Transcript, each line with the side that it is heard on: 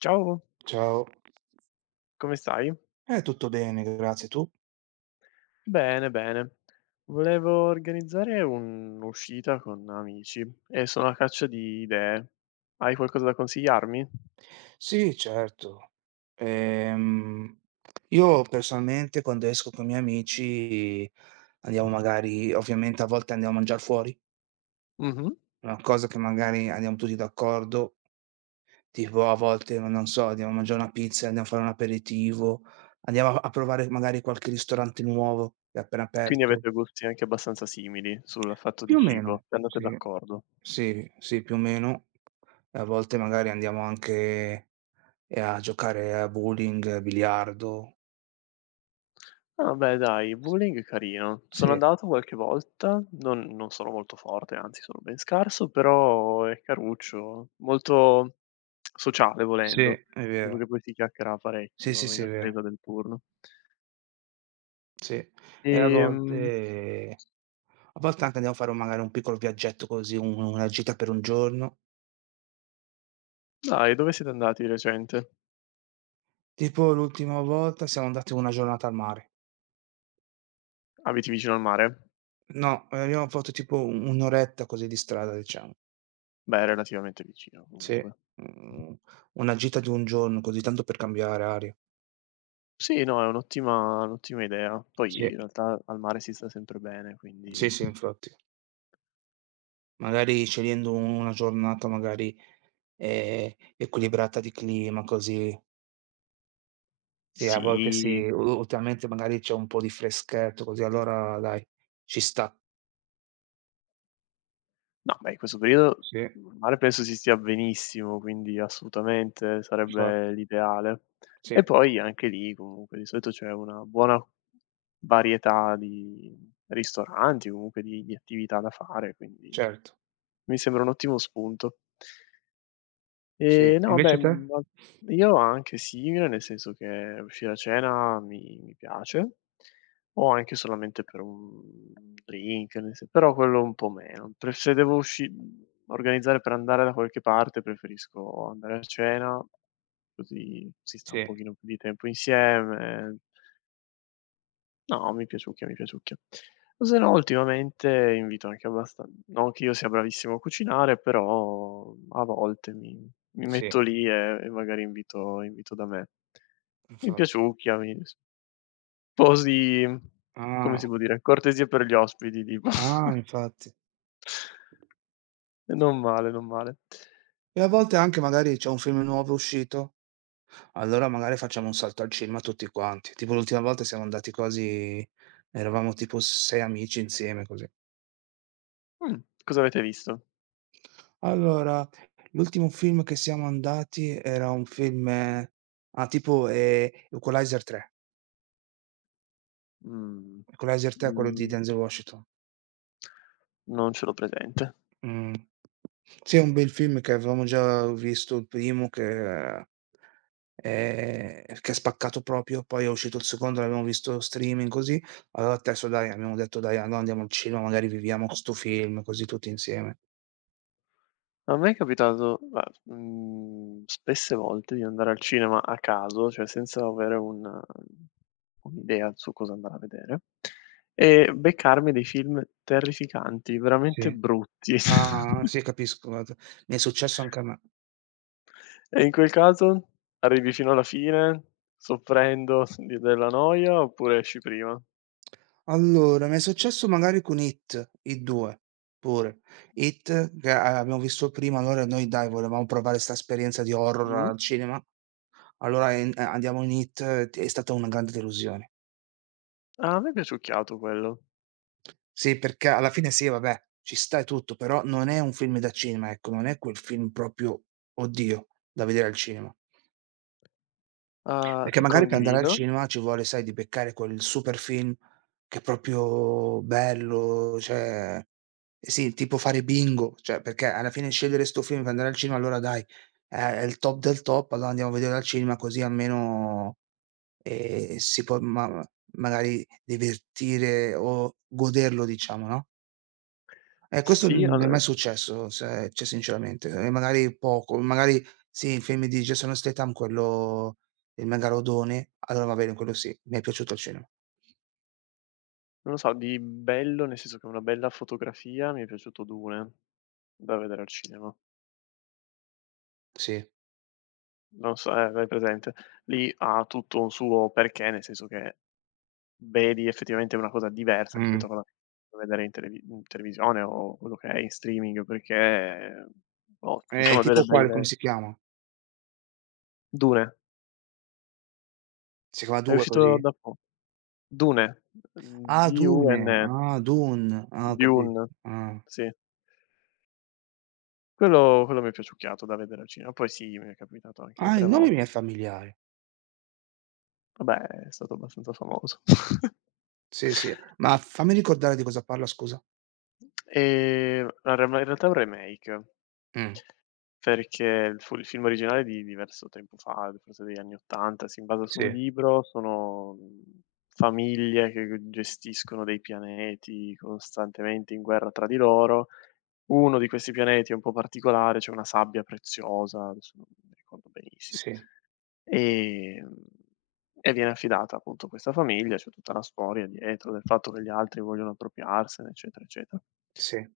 left: Ciao,
right: Ciao.
left: come stai?
right: Tutto bene, grazie. Tu?
left: Bene, bene. Volevo organizzare un'uscita con amici e sono a caccia di idee. Hai qualcosa da consigliarmi?
right: Sì, certo. Ehm, io personalmente quando esco con i miei amici andiamo magari ovviamente a volte andiamo a mangiar fuori,
left: Mh-mh.
right: una cosa che magari andiamo tutti d'accordo, tipo a volte, ma non so, andiamo a mangiare una pizza, andiamo a fare un aperitivo, andiamo a provare magari qualche ristorante nuovo che è appena
left: Quindi
right: aperto.
left: avete gusti anche abbastanza simili sul fatto di
right: Più o
left: cibo,
right: meno,
left: e andate
right: sì.
left: d'accordo.
right: Sì, sì, più o meno. E a volte magari andiamo anche a giocare a bowling, biliardo.
left: Ah beh dai,
right: S
left: bowling è carino. Sono
right: sì,
left: andato qualche volta, non sono molto forte, anzi sono ben scarso, però è caruccio, molto sociale
right: sì,
left: volendo,
right: è
left: nel senso che
right: vero.
left: poi si chiacchiera
right: Sì, sì,
left: parecchio in
right: sì, è vero.
left: attesa del turno.
right: Sì. E a
left: Ehm,
right: volte a volte anche andiamo a fare un magari un piccolo viaggetto così, un una gita per un giorno.
left: Dai, dove siete andati di recente?
right: Tipo l'ultima volta siamo andati una giornata al mare.
left: Abiti vicino al mare?
right: No, abbiamo fatto tipo u un'oretta così di strada, diciamo.
left: Beh, relativamente vicino
right: Sì,
left: comunque.
right: mhmm, una gita di un giorno così tanto per cambiare aria.
left: Sì, no, è un'ottima idea. Poi in
right: Sì.
left: realtà al mare si sta sempre bene,
right: Sì,
left: quindi
right: sì, infatti. Magari scegliendo una giornata magari equilibrata di clima così. Sì, a volte
left: sì.
right: sì, u ultimamente magari c'è un po' di freschetto così, allora dai, ci sta.
left: No, beh, in questo periodo
right: Sì,
left: il mare penso si stia benissimo, quindi assolutamente sarebbe
right: infatti.
left: l'ideale.
right: Sì,
left: E poi anche lì comunque di solito c'è una buona varietà di ristoranti, comunque di attività da fare, quindi
right: certo.
left: mi sembra un ottimo spunto.
right: Sì.
left: No beh,
right: Invece te?
left: ma io anche simile, nel senso che uscire a cena mi piace, o anche solamente per un drink, nel sen però quello un po' meno. Pre se devo usci mhmm, organizzare per andare da qualche parte, preferisco andare a cena, così si sta un
right: Sì,
left: pochino più di tempo insieme. No, mi piaciucchia, mi piaciucchia. O se no ultimamente invito anche abbastan non che io sia bravissimo a cucinare, però a volte mi
right: sì,
left: metto lì e magari invito da me. Mi
right: infatti.
left: piaciucchia, mi sposi come si
right: Ah,
left: può dire, cortesie per gli ospiti tipo.
right: ah, infatti.
left: E non male, non male.
right: E a volte anche magari c'è un film nuovo uscito, allora magari facciamo un salto al cinema tutti quanti. Tipo l'ultima volta siamo andati quasi eravamo tipo 6 amici insieme, così.
left: Mh, cosa avete visto?
right: Allora, l'ultimo film che siamo andati era un film ah, tipo, Equalizer 3.
left: Mhmm,
right: Equalizer 3 quello di
left: mhmm,
right: Denzel Washington.
left: non ce l'ho presente.
right: Mh. Sì, è un bel film che avevamo già visto il primo che ha spaccato proprio, poi è uscito il secondo, l'abbiamo visto streaming così, allora il terzo dai, abbiamo detto: "Dai, allora andiamo al cinema, magari viviamo sto film così tutti insieme."
left: A me è capitato, ma, spesse volte di andare al cinema a caso, cioè senza avere un'idea su cosa andare a vedere, e beccarmi dei film terrificanti, veramente
right: Sì.
left: brutti.
right: Ah, sì capisco, guarda. Mi è successo anche a me.
left: E in quel caso arrivi fino alla fine, soffrendo di della noia, oppure esci prima?
right: Allora, mi è successo magari con It, It 2 pure. It che a abbiamo visto prima, allora noi dai volevamo provare 'sta esperienza di horror
left: Mh?
right: al cinema, allora en andiamo in It, è stata una grande delusione.
left: Ah, a me è piaciucchiato quello.
right: Sì, perché alla fine sì, vabbè, ci sta e tutto, però non è un film da cinema, ecco, non è quel film proprio, oddio, da vedere al cinema. Perché magari per andare al
left: Condivido.
right: cinema ci vuole, sai, di beccare quel super film che è proprio bello, cioè eh sì, tipo fare bingo, cioè perché alla fine scegliere 'sto film per andare al cinema, allora dai, è il top del top, allora andiamo a vederlo al cinema così almeno, si può ma magari divertire o goderlo diciamo, no? Questo
left: Sì,
right: non è mai
left: al
right: successo, se cioè sinceramente, e magari poco, magari sì, il film di Jason Statham, quello Il megalodone, allora va bene, quello sì, mi è piaciuto al cinema,
left: non lo so, di bello, nel senso che una bella fotografia, mi è piaciuto Dune, da vedere al cinema.
right: sì.
left: Non so, hai presente? Lì ha tutto un suo perché, nel senso che vedi effettivamente una cosa diversa
right: Mh.
left: rispetto a quella che puoi vedere in televisione o quello che è in streaming, perché, boh, ci sono delle
right: Tipo quale, come
left: belle.
right: si chiama?
left: Dune,
right: Si chiama
left: è
right: Dune
left: uscito da
right: così?
left: po Dune,
right: Ah, Dune,
left: Dune,
right: ah, Dune, ah, ho capito,
left: Dune,
right: ah.
left: sì. Quello mi è piacciucchiato da vedere al cinema. Poi sì, mi è capitato anche
right: Ah,
left: altre
right: il nome
left: vol
right: mi è familiare.
left: Vabbè, è stato abbastanza famoso.
right: Sì, sì, ma fammi ricordare di cosa parla scusa.
left: Allora ma in realtà è un remake,
right: Mh,
left: perché il film originale è di diverso tempo fa, forse degli anni '80, si basa su
right: sì,
left: un libro, sono, famiglie che g gestiscono dei pianeti costantemente in guerra tra di loro. Uno di questi pianeti è un po' particolare, c'è una sabbia preziosa, adesso non mi ricordo benissimo.
right: sì,
left: Ehm, e viene affidata appunto a questa famiglia, c'è tutta una storia dietro del fatto che gli altri vogliono appropriarsene, eccetera, eccetera.
right: sì.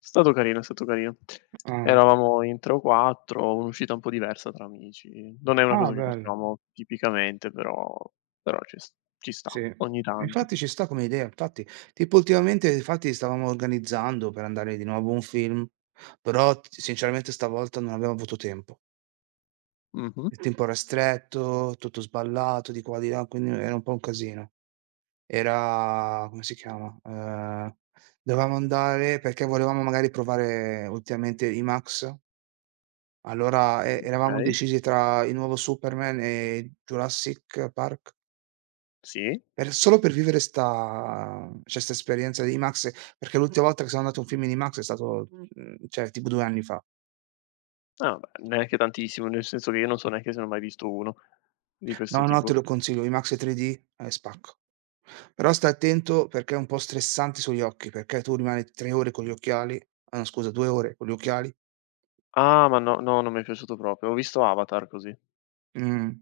left: È stato carino, è stato carino.
right: Ah,
left: Eravamo in 3 o 4, un'uscita un po' diversa tra amici. Non è una
right: ah
left: cosa che
right: bello.
left: facciamo tipicamente, però ci sta
right: Sì.
left: ogni tanto.
right: Infatti ci sta come idea, infatti. Tipo ultimamente infatti stavamo organizzando per andare di nuovo a un film, però t sinceramente stavolta non abbiamo avuto tempo.
left: Mh-mh.
right: Il tempo era stretto, tutto sballato di qua di là, quindi era un po' un casino. Era come si chiama? Dovevamo andare perché volevamo magari provare ultimamente IMAX, allora eravamo
left: Okay,
right: decisi tra il nuovo Superman e Jurassic Park.
left: sì.
right: Per solo per vivere 'sta cioè 'sta esperienza di IMAX, perché l'ultima volta che sono andato a un film in IMAX è stato, cioè tipo 2 anni fa.
left: Ah beh, neanche tantissimo, nel senso che io non so neanche se ne ho mai visto uno di questo
right: No, no,
left: tipo.
right: te lo consiglio, IMAX 3D è spacco. Però stai attento perché è un po' stressante sugli occhi, perché tu rimani 3 ore con gli occhiali ah no scusa, 2 ore con gli occhiali.
left: Ah, ma no, no, non mi è piaciuto proprio. Ho visto Avatar così.
right: Mh.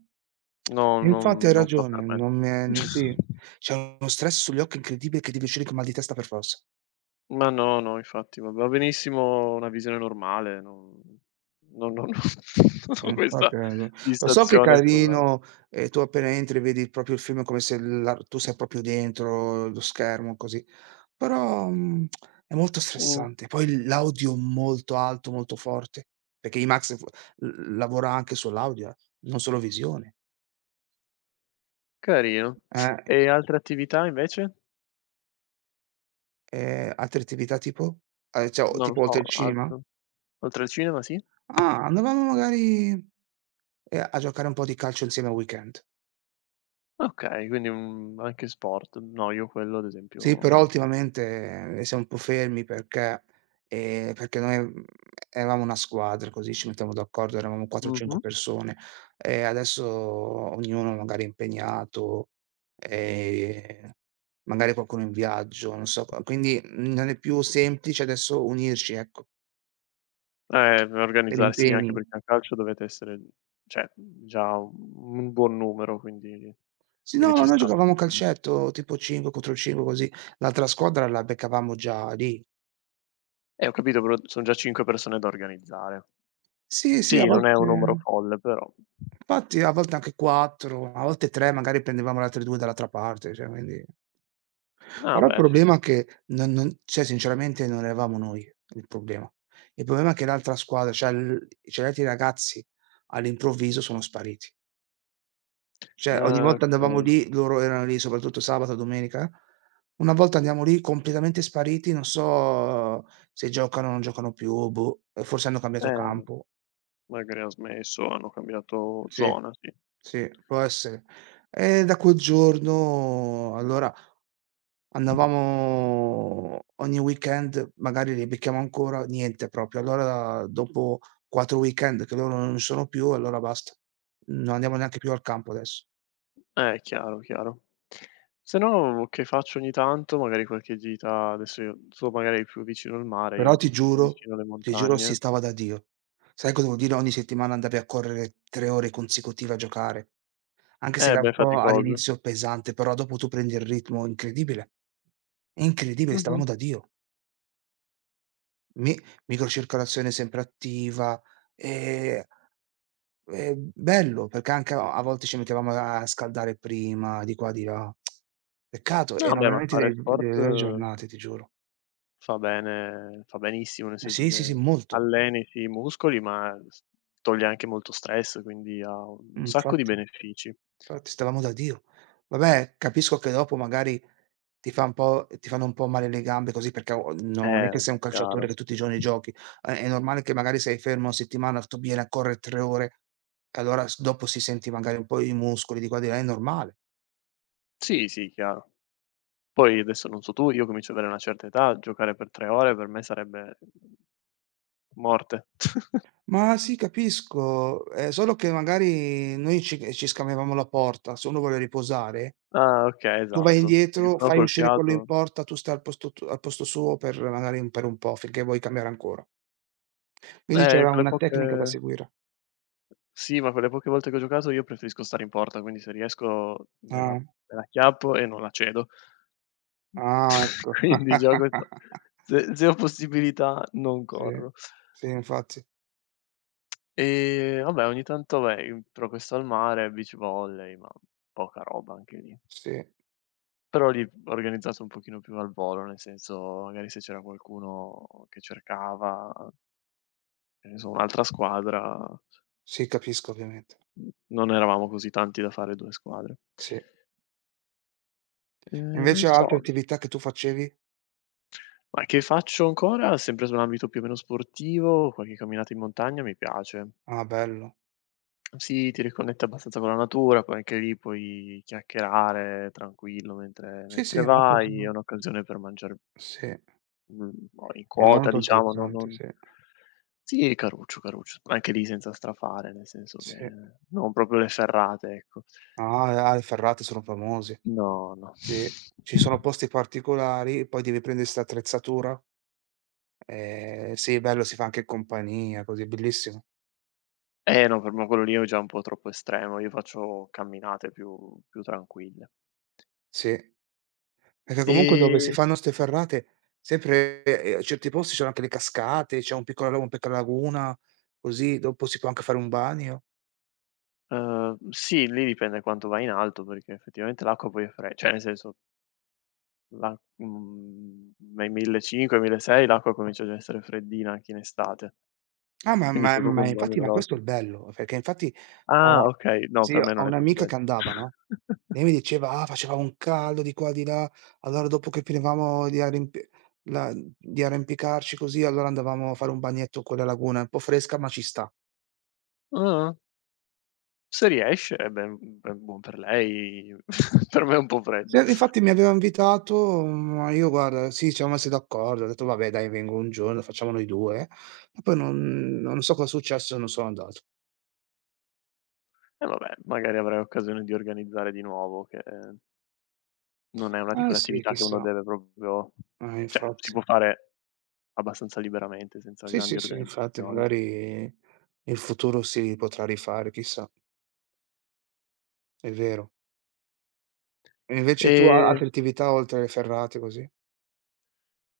left: No, non
right: Infatti hai
left: non fa per
right: ragione,
left: me.
right: non mi è n sì, c'è uno stress sugli occhi incredibile che devi uscire con mal di testa per forza.
left: Ma no, no, infatti va benissimo una visione normale, non non ho questa
right: Infatti hai ragione. Lo so che è
left: fissazione sulla.
right: carino e tu appena entri vedi proprio il film come se la tu sei proprio dentro lo schermo così, però, è molto
left: Mh,
right: stressante. Poi l'audio molto alto, molto forte, perché IMAX f l lavora anche sull'audio, non solo visione.
left: carino.
right: Eh,
left: E altre attività invece?
right: altre attività tipo? Cioè o
left: Non lo
right: tipo oltre
left: so,
right: il cinema?
left: altro oltre al cinema, sì?
right: Ah, andavamo magari, a giocare un po' di calcio insieme al weekend.
left: Okay, quindi, anche sport. No, io quello ad esempio
right: Sì, però
left: no.
right: ultimamente, siamo un po' fermi perché perché noi, eravamo una squadra, così ci mettiamo d'accordo, eravamo 4, 5
left: Mh-mh.
right: persone e adesso ognuno magari è impegnato, ehm, magari qualcuno è in viaggio, non so, q quindi non è più semplice adesso unirci, ecco, per
left: Organizzarsi anche
right: impegni.
left: perché a calcio dovete essere, cioè già un buon numero, quindi
right: Sì,
left: quindi
right: no, ma
left: ci
right: noi
left: sta.
right: giocavamo a calcetto tipo 5 contro 5 così, l'altra squadra la beccavamo già lì.
left: Ho capito, però son già 5 persone da organizzare.
right: Sì, sì, a
left: Sì, non è un numero
right: volte
left: folle, però
right: Infatti a volte anche 4, a volte 3, magari prendevamo le altre 2 dall'altra parte, cioè quindi
left: ah,
right: però il
left: beh, sì.
right: problema è che non cioè sinceramente non eravamo noi il problema. Il problema è che l'altra squadra, cioè l cioè gli altri ragazzi all'improvviso sono spariti. Cioè ogni
left: Ah,
right: volta andavamo
left: okay.
right: lì, loro erano lì, soprattutto sabato, domenica. Una volta andiamo lì completamente spariti, non so se giocano, non giocano più, boh, forse hanno cambiato
left: Eh,
right: campo.
left: magari han smesso, hanno cambiato
right: Sì.
left: zona, sì.
right: Sì, può essere. E da quel giorno allora andavamo ogni weekend, magari li becchiamo ancora, niente proprio. Allora dopo 4 weekend che loro non ci sono più, allora basta. Non andiamo neanche più al campo adesso.
left: Chiaro, chiaro. Se no che faccio ogni tanto, magari qualche gita adesso, io tu magari più vicino al mare, io
right: Però
left: un pochino più vicino alle
right: ti giuro si
left: montagne.
right: stava da Dio. Sai cosa vuol dire ogni settimana andavi a correre 3 ore consecutive a giocare? Anche se era un
left: Beh,
right: po'
left: faticoso.
right: all'inizio pesante, però dopo tu prendi il ritmo incredibile. È incredibile, stavamo
left: Mh-mh.
right: da Dio. Mi microcircolazione sempre attiva, ehm bello, perché anche a volte ci mettevamo a scaldare prima, di qua di là. Peccato,
left: No,
right: erano
left: beh, ma
right: veramente
left: fare
right: de
left: sport.
right: delle belle giornate, ti giuro.
left: Fa bene, fa benissimo, nel
right: Eh
left: senso
right: sì, sì, sì,
left: che
right: molto.
left: alleni sì i muscoli, ma s toglie anche molto stress, quindi ha un sacco di
right: Infatti
left: benefici.
right: Infatti stavamo da Dio. Vabbè, capisco che dopo magari ti fanno un po' male le gambe così perché o non è
left: Eh
right: che sei
left: vabbè,
right: un calciatore
left: chiaro.
right: che tutti i giorni giochi. È normale che magari sei fermo 1 settimana, tu vieni a correre 3 ore, e allora s dopo si senti magari un po' i muscoli di qua e di là, è normale.
left: Sì, sì, chiaro. Poi adesso non so tu, io comincio ad avere una certa età, giocare per 3 ore per me sarebbe morte.
right: Ma sì, capisco, è solo che magari noi ci scambiavamo la porta, se uno vuole riposare,
left: Ah okay,
right: tu vai
left: esatto, perché
right: indietro,
left: se no
right: fai
left: col
right: uscire quello in
left: fiato,
right: porta, tu stai al posto suo per magari per un po' finché vuoi cambiare ancora. Quindi c'era
left: quelle
right: una tecnica da
left: poche,
right: seguire.
left: sì, ma quelle poche volte che ho giocato io preferisco stare in porta, quindi se riesco me la,
right: Ah,
left: me la acchiappo e non la cedo.
right: ah ecco.
left: Quindi già questo, se ho possibilità non
right: Sì,
left: corro.
right: sì infatti.
left: E vabbè ogni tanto vabbè, però questo al mare, beach volley, ma poca roba anche lì.
right: Sì,
left: Però lì organizzato un pochino più al volo, nel senso magari se c'era qualcuno che cercava, che ne so, un'altra squadra,
right: sì capisco ovviamente.
left: n non eravamo così tanti da fare 2 squadre.
right: Sì. E
left: Non
right: invece
left: so,
right: altre attività che tu facevi?
left: ma che faccio ancora, sempre sull'ambito più o meno sportivo, qualche camminata in montagna mi piace.
right: Ah bello.
left: Sì, ti riconnette abbastanza con la natura, poi anche lì puoi chiacchierare tranquillo mentre
right: Sì, sì,
left: mentre
right: è molto
left: vai, è
right: simile.
left: un'occasione per mangiare,
right: Sì, è
left: mhmm, in quota
right: molto
left: diciamo, no
right: interessante,
left: non
right: sì,
left: sì, caruccio, caruccio, anche lì senza strafare, nel senso che
right: sì.
left: non proprio le ferrate, ecco.
right: Ah, ah, i ferrati sono famosi.
left: No, no.
right: Sì. Ci sono posti particolari, poi devi prendere 'sta attrezzatura. Sì bello, si fa anche in compagnia, così, bellissimo.
left: Eh no, per me quello lì è già un po' troppo estremo, io faccio camminate più tranquille.
right: Sì. Perché comunque dove si
left: E,
right: fanno 'ste ferrate sempre, certi posti c'hanno anche le cascate, c'è un piccolo lago, una piccola laguna, così dopo si può anche fare un bagno.
left: sì, lì dipende quanto vai in alto, perché effettivamente l'acqua poi è fre cioè nel senso. Nei 1500, 1600 l'acqua comincia già a essere freddina anche in estate,
right: Ah, ma
left: quindi
right: ma
left: fai proprio
right: ma
left: un bagno
right: infatti ma questo
left: veloce.
right: è il bello, perché infatti
left: Ah,
right: ho
left: okay, no
right: sì,
left: per me
right: ho
left: non è tanto
right: un'amica
left: bello.
right: che andava, no, lei mi diceva: "Ah, faceva un caldo di qua, di là". Allora dopo che finivamo di arrimpi la di arrampicarci così, allora andavamo a fare un bagnetto con la laguna, un po' fresca, ma ci sta.
left: Ah, se riesce eh beh, ben buon per lei, per me è un po'
right: Sì,
left: fredda.
right: infatti mi aveva invitato, ma io guarda sì, ci siamo messi d'accordo, ho detto: "Vabbè dai vengo un giorno, facciamo noi 2". E poi non so cosa è successo, non sono andato.
left: E vabbè, magari avrai occasione di organizzare di nuovo, che non è una di
right: Eh
left: quelle
right: sì,
left: attività che uno
right: chissà.
left: deve proprio, cioè si
right: Infatti.
left: può fare abbastanza liberamente senza
right: Sì,
left: grandi
right: sì, sì, infatti
left: organizzazioni.
right: magari in futuro si potrà rifare, chissà, è vero. E invece tu a
left: E
right: altre attività oltre le ferrate così?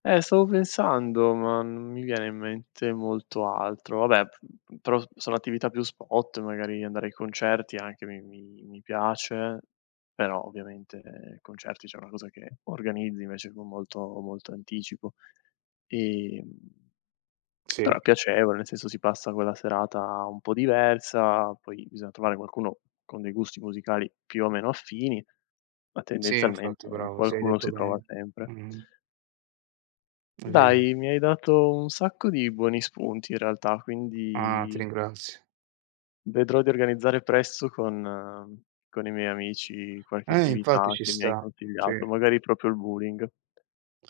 left: Stavo pensando, ma non mi viene in mente molto altro. Vabbè, p però sono attività più spot, magari andare ai concerti anche mi piace, però ovviamente concerti, cioè è una cosa che organizzi invece con molto molto anticipo. Ehm,
right: Sì,
left: Però è piacevole, nel senso si passa quella serata un po' diversa, poi bisogna trovare qualcuno con dei gusti musicali più o meno affini, ma
right: sì infatti
left: tendenzialmente
right: bravo, sì hai
left: qualcuno
right: detto
left: si trova
right: bene.
left: sempre.
right: Mh, è vero.
left: Dai, mi hai dato un sacco di buoni spunti in realtà,
right: Ah, ti
left: quindi
right: ringrazio.
left: vedrò di organizzare presto con i miei amici qualche
right: Eh infatti
left: attività
right: ci
left: che mi hai
right: sta, sì.
left: consigliato, magari proprio il bowling.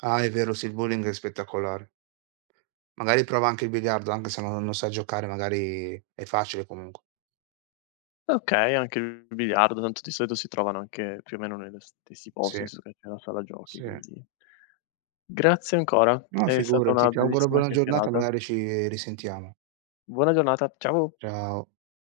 right: Ah è vero, sì, il bowling è spettacolare. Magari prova anche il biliardo, anche se non sai giocare, magari è facile comunque.
left: Okay, anche il biliardo, tanto di solito si trovano anche più o meno nello stessi
right: Sì,
left: posti, nel senso che c'è la sala giochi,
right: sì.
left: quindi grazie ancora,
right: No,
left: è stata
right: figurati,
left: una
right: ti auguro
left: bellissima
right: buona giornata,
left: chiacchierata.
right: magari ci risentiamo.
left: Buona giornata, ciao.
right: Ciao.